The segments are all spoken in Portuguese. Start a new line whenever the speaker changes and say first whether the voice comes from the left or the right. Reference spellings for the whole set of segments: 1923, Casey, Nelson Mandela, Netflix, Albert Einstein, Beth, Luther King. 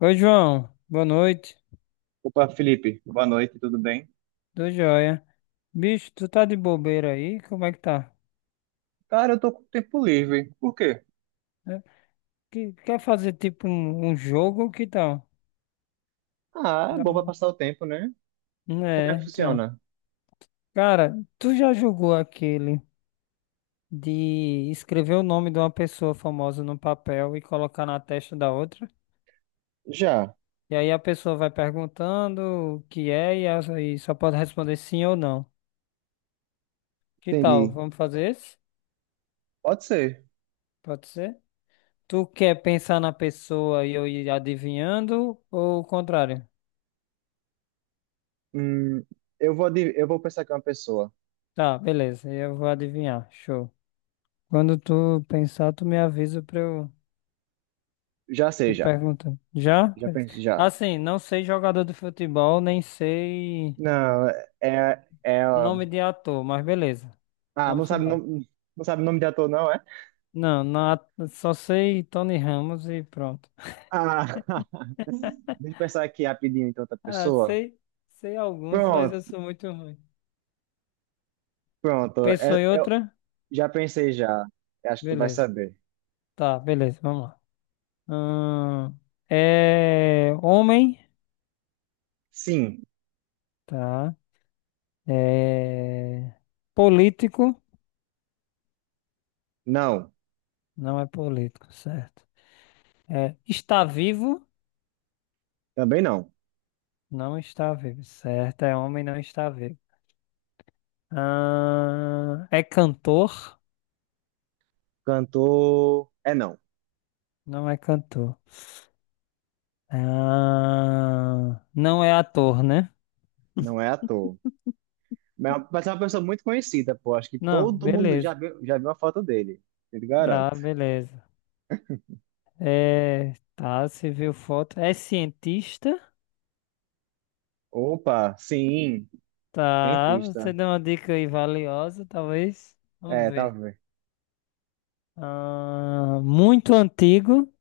left: Oi, João. Boa noite.
right: Opa, Felipe, boa noite, tudo bem?
left: Tô joia. Bicho, tu tá de bobeira aí? Como é que tá?
right: Cara, eu tô com tempo livre. Por quê?
left: É, Quer fazer tipo um jogo? Que tal?
right: Ah, é
left: Dá
right: bom pra
left: um...
right: passar o tempo, né? Como é
left: É,
right: que
left: então.
right: funciona?
left: Cara, tu já jogou aquele de escrever o nome de uma pessoa famosa no papel e colocar na testa da outra?
right: Já,
left: E aí a pessoa vai perguntando o que é e só pode responder sim ou não. Que tal?
right: entendi.
left: Vamos fazer esse?
right: Pode ser.
left: Pode ser? Tu quer pensar na pessoa e eu ir adivinhando ou o contrário?
right: Hum, eu vou pensar que é uma pessoa.
left: Tá, beleza, eu vou adivinhar. Show. Quando tu pensar, tu me avisa pra eu
right: Já sei,
left: ir
right: já.
left: perguntando. Já?
right: Já
left: Beleza.
right: pensei, já.
left: Assim, não sei jogador de futebol, nem sei
right: Não, é.
left: nome de ator, mas beleza.
right: Ah, não
left: Vamos
right: sabe, não,
left: embora.
right: não sabe o nome de ator, não, é?
left: Não, na- só sei Tony Ramos e pronto.
right: Ah, deixa eu pensar aqui rapidinho, então, outra
left: Ah,
right: pessoa.
left: sei, sei alguns, mas
right: Pronto,
left: eu sou muito ruim.
right: pronto.
left: Pensou
right: É-
left: em
right: eu
left: outra?
right: já pensei, já. Eu acho que tu vai
left: Beleza.
right: saber.
left: Tá, beleza, vamos lá. Ahn, é homem,
right: Sim,
left: tá? É político,
right: não,
left: não é político, certo? É, está vivo,
right: também não.
left: não está vivo, certo? É homem, não está vivo. É cantor,
right: Cantor. É não,
left: não é cantor. Não é ator, né?
right: não é ator. Mas é uma pessoa muito conhecida, pô. Acho que
left: Não,
right: todo mundo já
left: beleza.
right: viu, já viu a foto dele. Eu te garanto.
left: Ah, beleza. É, tá, você viu foto. É cientista?
right: Opa, sim,
left: Tá, você
right: cientista.
left: deu uma dica aí valiosa, talvez. Vamos
right: É, tá
left: ver.
right: vendo?
left: Ah, muito antigo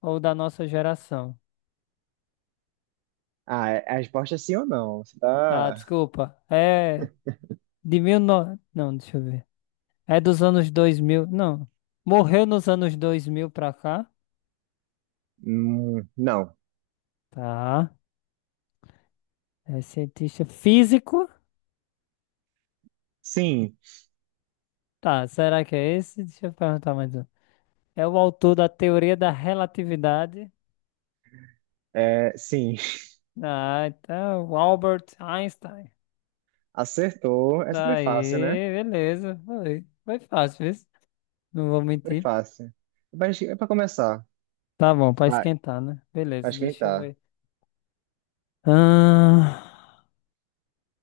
left: ou da nossa geração?
right: Ah, a resposta é sim ou não? Você
left: Tá,
right: tá.
left: desculpa. É de mil no... Não, deixa eu ver. É dos anos 2000? Não. Morreu nos anos 2000 pra cá.
right: Não.
left: Tá. É cientista físico.
right: Sim,
left: Tá, será que é esse? Deixa eu perguntar mais um. É o autor da teoria da relatividade.
right: é, sim.
left: Ah, então, Albert Einstein.
right: Acertou. Essa foi fácil, né?
left: Aí, beleza. Foi, foi fácil, viu? Não vou
right: Foi
left: mentir.
right: fácil. Mas é pra começar.
left: Tá bom, pra
right: Vai,
left: esquentar, né?
right: pra
left: Beleza, deixa eu
right: esquentar.
left: ver. Ah,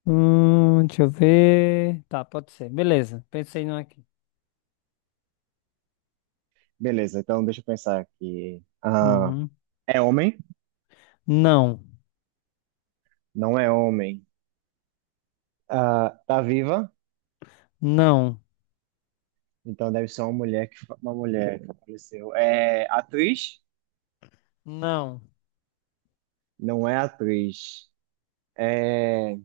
left: deixa eu ver. Tá, pode ser. Beleza, pensei num aqui.
right: Beleza, então deixa eu pensar aqui. Ah,
left: Uhum.
right: é homem?
left: Não,
right: Não é homem. Ah, tá viva?
left: não,
right: Então deve ser uma mulher uma mulher que faleceu. É atriz?
left: não.
right: Não é atriz. É,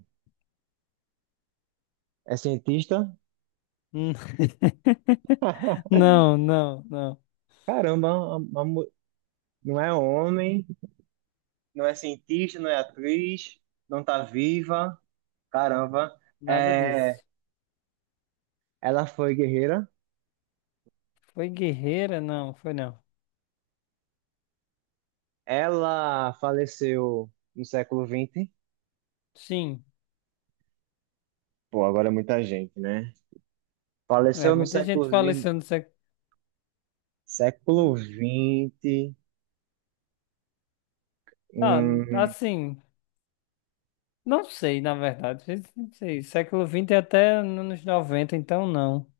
right: é cientista?
left: Hum. Não, não, não.
right: Caramba, uma- uma mu- não é homem, não é cientista, não é atriz, não tá viva. Caramba.
left: Nada
right: É,
left: disso.
right: ela foi guerreira.
left: Foi guerreira? Não, foi não.
right: Ela faleceu no século vinte.
left: Sim.
right: Pô, agora é muita gente, né?
left: É,
right: Faleceu no
left: muita gente
right: século
left: fala isso
right: vinte.
left: no século.
right: Século vinte.
left: Ah,
right: hum,
left: assim. Não sei, na verdade. Não sei. Século XX é até anos 90, então não.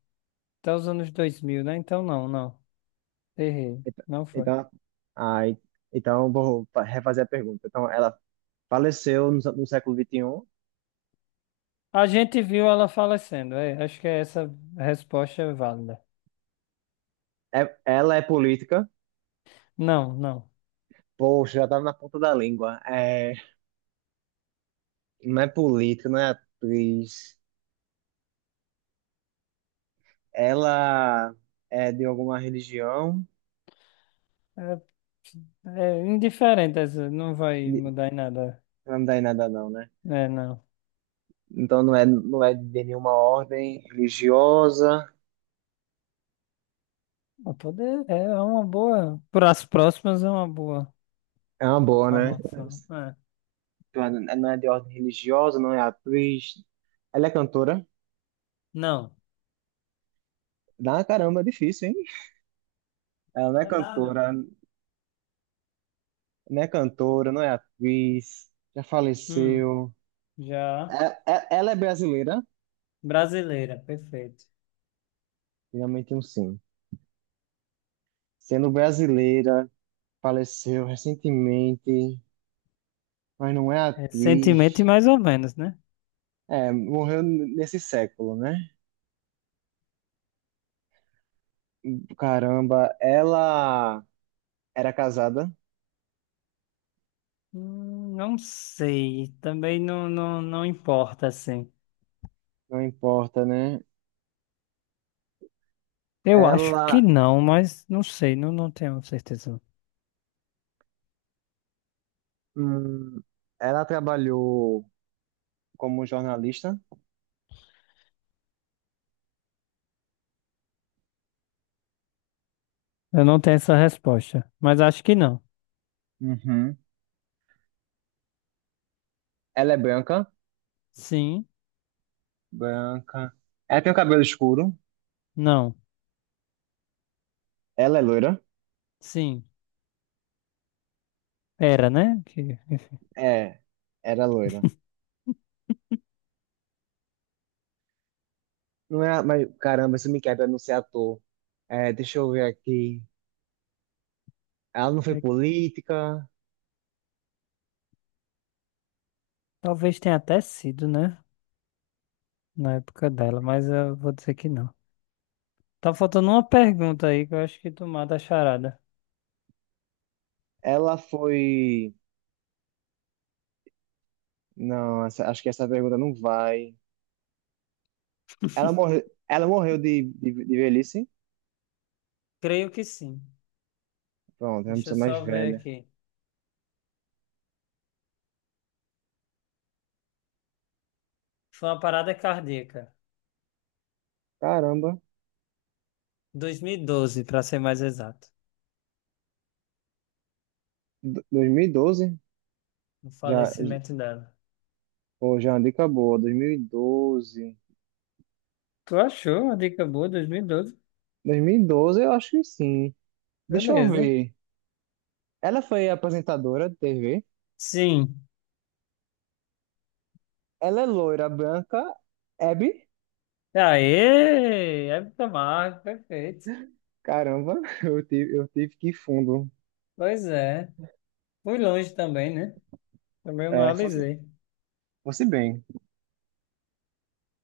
left: Até os anos 2000, né? Então não, não. Errei.
right: Então,
left: Não foi.
right: então, ah, então refazer a pergunta. Então, ela faleceu no século XXI.
left: A gente viu ela falecendo. É, acho que essa resposta é válida.
right: É, ela é política.
left: Não, não.
right: Poxa, já estava na ponta da língua. É, não é política, não é atriz. Ela é de alguma religião.
left: É, é indiferente essa. Não vai
right: De-
left: mudar em nada.
right: Não dá em nada, não, né?
left: É, não.
right: Então, não é de nenhuma ordem religiosa.
left: Mas poder é uma boa. Para as próximas é uma boa
right: É uma boa, né?
left: informação. É.
right: Então, não é de ordem religiosa, não é atriz. Ela é cantora.
left: Não.
right: Dá uma caramba, é difícil, hein? Ela não é
left: Não é nada.
right: cantora, não é atriz, já
left: Hum,
right: faleceu.
left: já.
right: Ela é brasileira?
left: Brasileira, perfeito.
right: Finalmente um sim. Sendo brasileira, faleceu recentemente, mas não é
left: Recentemente,
right: atriz.
left: mais ou menos, né?
right: É, morreu nesse século, né? Caramba, ela era casada,
left: Não sei. Também não, não, não importa, assim.
right: não importa, né?
left: Eu acho
right: Ela,
left: que não, mas não sei. Não, não tenho certeza.
right: hum, ela trabalhou como jornalista.
left: Eu não tenho essa resposta. Mas acho que não.
right: Uhum. Ela é branca,
left: Sim,
right: branca. Ela tem o cabelo escuro.
left: não.
right: Ela é loira?
left: Sim. Era, né? Que, enfim.
right: É, era loira. Não é, mas caramba, isso me quebra não ser ator. É, deixa eu ver aqui. Ela não foi
left: É,
right: política.
left: talvez tenha até sido, né? Na época dela, mas eu vou dizer que não. Tá faltando uma pergunta aí que eu acho que tu mata a charada.
right: Ela foi. Não, acho que essa pergunta não vai. Ela morreu, ela morreu de velhice.
left: Creio que sim.
right: Pronto, é uma
left: Deixa eu
right: pessoa mais
left: só ver
right: velha.
left: aqui. Foi uma parada cardíaca.
right: Caramba,
left: 2012, para ser mais exato.
right: 2012?
left: O
right: Já,
left: falecimento dela.
right: pô, já é uma dica boa. 2012.
left: Tu achou uma dica boa, 2012.
right: 2012, eu acho que sim. Deixa eu
left: Beleza.
right: ver. Ela foi apresentadora de TV?
left: Sim.
right: Ela é loira, branca, Abby?
left: Aê! Época marca, perfeito.
right: Caramba, eu tive que ir fundo.
left: Pois é. Fui longe também, né? Também não
right: É,
left: analisei.
right: fosse bem.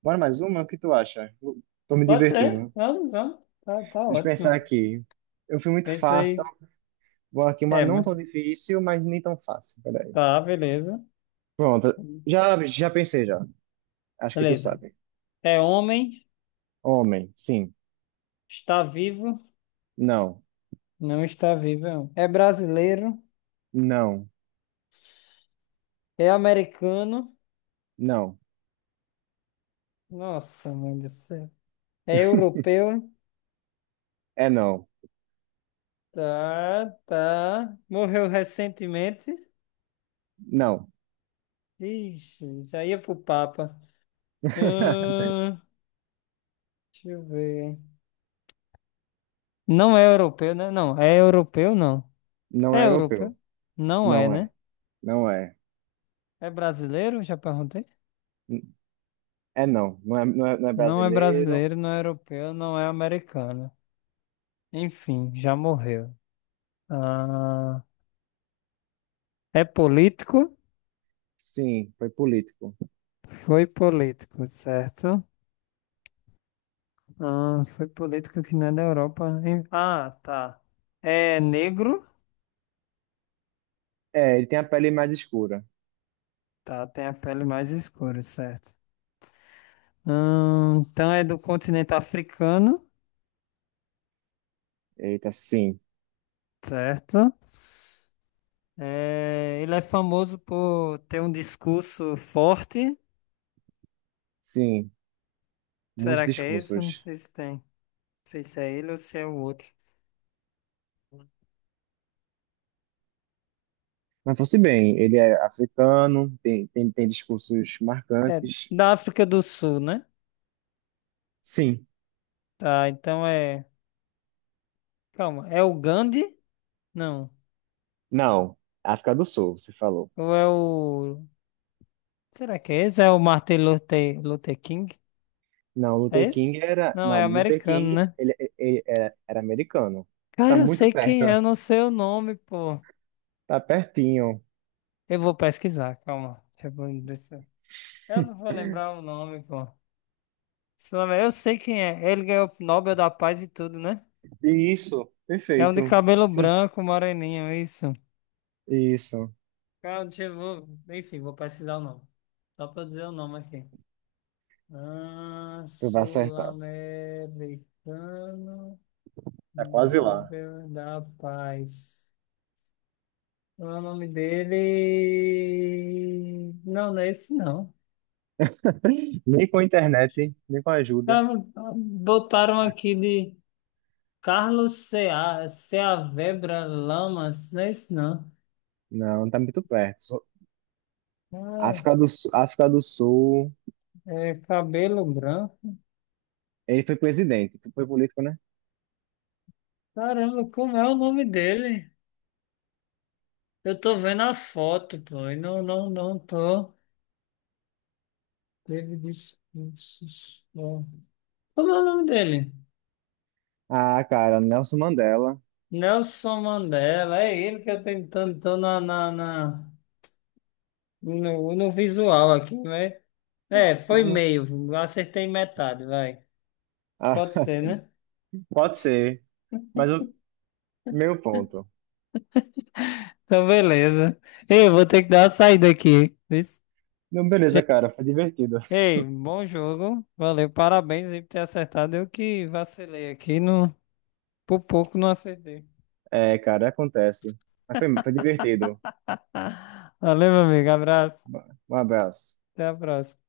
right: Bora mais uma? O que tu acha? Eu tô me
left: Pode ser.
right: divertindo.
left: Vamos, vamos. Tá, tá
right: Deixa eu pensar
left: ótimo.
right: aqui. Eu fui muito fácil, tá?
left: Pensei.
right: Vou aqui uma
left: É,
right: não
left: mas.
right: tão difícil, mas nem tão fácil. Peraí.
left: Tá, beleza.
right: Pronto. Já, já pensei, já. Acho que tu
left: Beleza.
right: sabe.
left: É homem,
right: Homem, sim.
left: está vivo.
right: Não.
left: Não está vivo. É brasileiro.
right: Não.
left: É americano.
right: Não.
left: Nossa, mãe do céu. É europeu.
right: É não.
left: Tá, tá. Morreu recentemente.
right: Não.
left: Ixi, já ia pro Papa. Hum, deixa eu ver. Não é europeu, né? Não, é europeu, não.
right: Não é
left: É
right: europeu.
left: europeu? Não é,
right: Não
left: né?
right: é. Não é.
left: É brasileiro? Já perguntei.
right: É não, não é,
left: Não é
right: brasileiro.
left: brasileiro, não é europeu, não é americano. Enfim, já morreu. Ah, é político?
right: Sim, foi político.
left: Foi político, certo? Ah, foi política que não é da Europa, hein? Ah, tá. É negro?
right: É, ele tem a pele mais escura.
left: Tá, tem a pele mais escura, certo. Então é do continente africano,
right: Eita, sim,
left: certo? É, ele é famoso por ter um discurso forte.
right: sim, muitos
left: Será que é isso? Não
right: discursos.
left: sei se tem. Não sei se é ele ou se é o outro.
right: Mas fosse bem, ele é africano, tem discursos
left: É
right: marcantes.
left: da África do Sul, né?
right: Sim,
left: Tá, então é. Calma, é o Gandhi? Não.
right: não, África do Sul, você falou.
left: Ou é o. Será que é esse? É o Martin Luther King?
right: Não,
left: É
right: Luther
left: esse?
right: King era.
left: Não,
right: Não,
left: é
right: Luther
left: americano,
right: King,
left: né?
right: ele era americano. Você está
left: Cara, eu
right: muito
left: sei
right: perto,
left: quem é, eu não sei o nome, pô.
right: tá pertinho.
left: Eu vou pesquisar, calma. Deixa- eu não vou lembrar o nome, pô. Eu sei quem é. Ele ganhou o Nobel da Paz e tudo, né?
right: Isso,
left: É um de
right: perfeito.
left: cabelo
right: Sim,
left: branco, moreninho, isso.
right: isso,
left: Calma, deixa eu... vou- Enfim, vou pesquisar o nome. Só pra eu dizer o nome aqui. Ah,
right: tu vai acertar.
left: sul-americano,
right: Tá quase lá.
left: Nobel da Paz. O nome dele. Não, não é esse não.
right: Nem com internet, nem com ajuda.
left: Ah, botaram aqui de Carlos Cea, Ceavebra Lamas, não é esse não.
right: Não, não tá muito perto.
left: Ah,
right: África do Sul,
left: é cabelo branco.
right: ele foi presidente, foi político, né?
left: Caramba, como é o nome dele? Eu tô vendo a foto, pô, e não, não, não tô. Teve discursos, ó. Como é o nome dele?
right: Ah, cara, Nelson Mandela.
left: Nelson Mandela, é ele que eu tenho, tô tentando, tô no visual aqui, né? É,
right: Mas
left: foi
right: não,
left: meio, acertei metade, vai.
right: ah,
left: Pode ser, né?
right: pode ser, mas o meu ponto.
left: Então, beleza. Ei, vou ter que dar uma saída aqui. Isso.
right: Não,
left: Já-
right: beleza, cara, foi divertido.
left: Ei, bom jogo. Valeu, parabéns aí por ter acertado. Eu que vacilei aqui, no, por pouco não acertei.
right: É, cara, acontece. Mas foi divertido.
left: Valeu, meu amigo. Abraço.
right: Um abraço.
left: Até a próxima.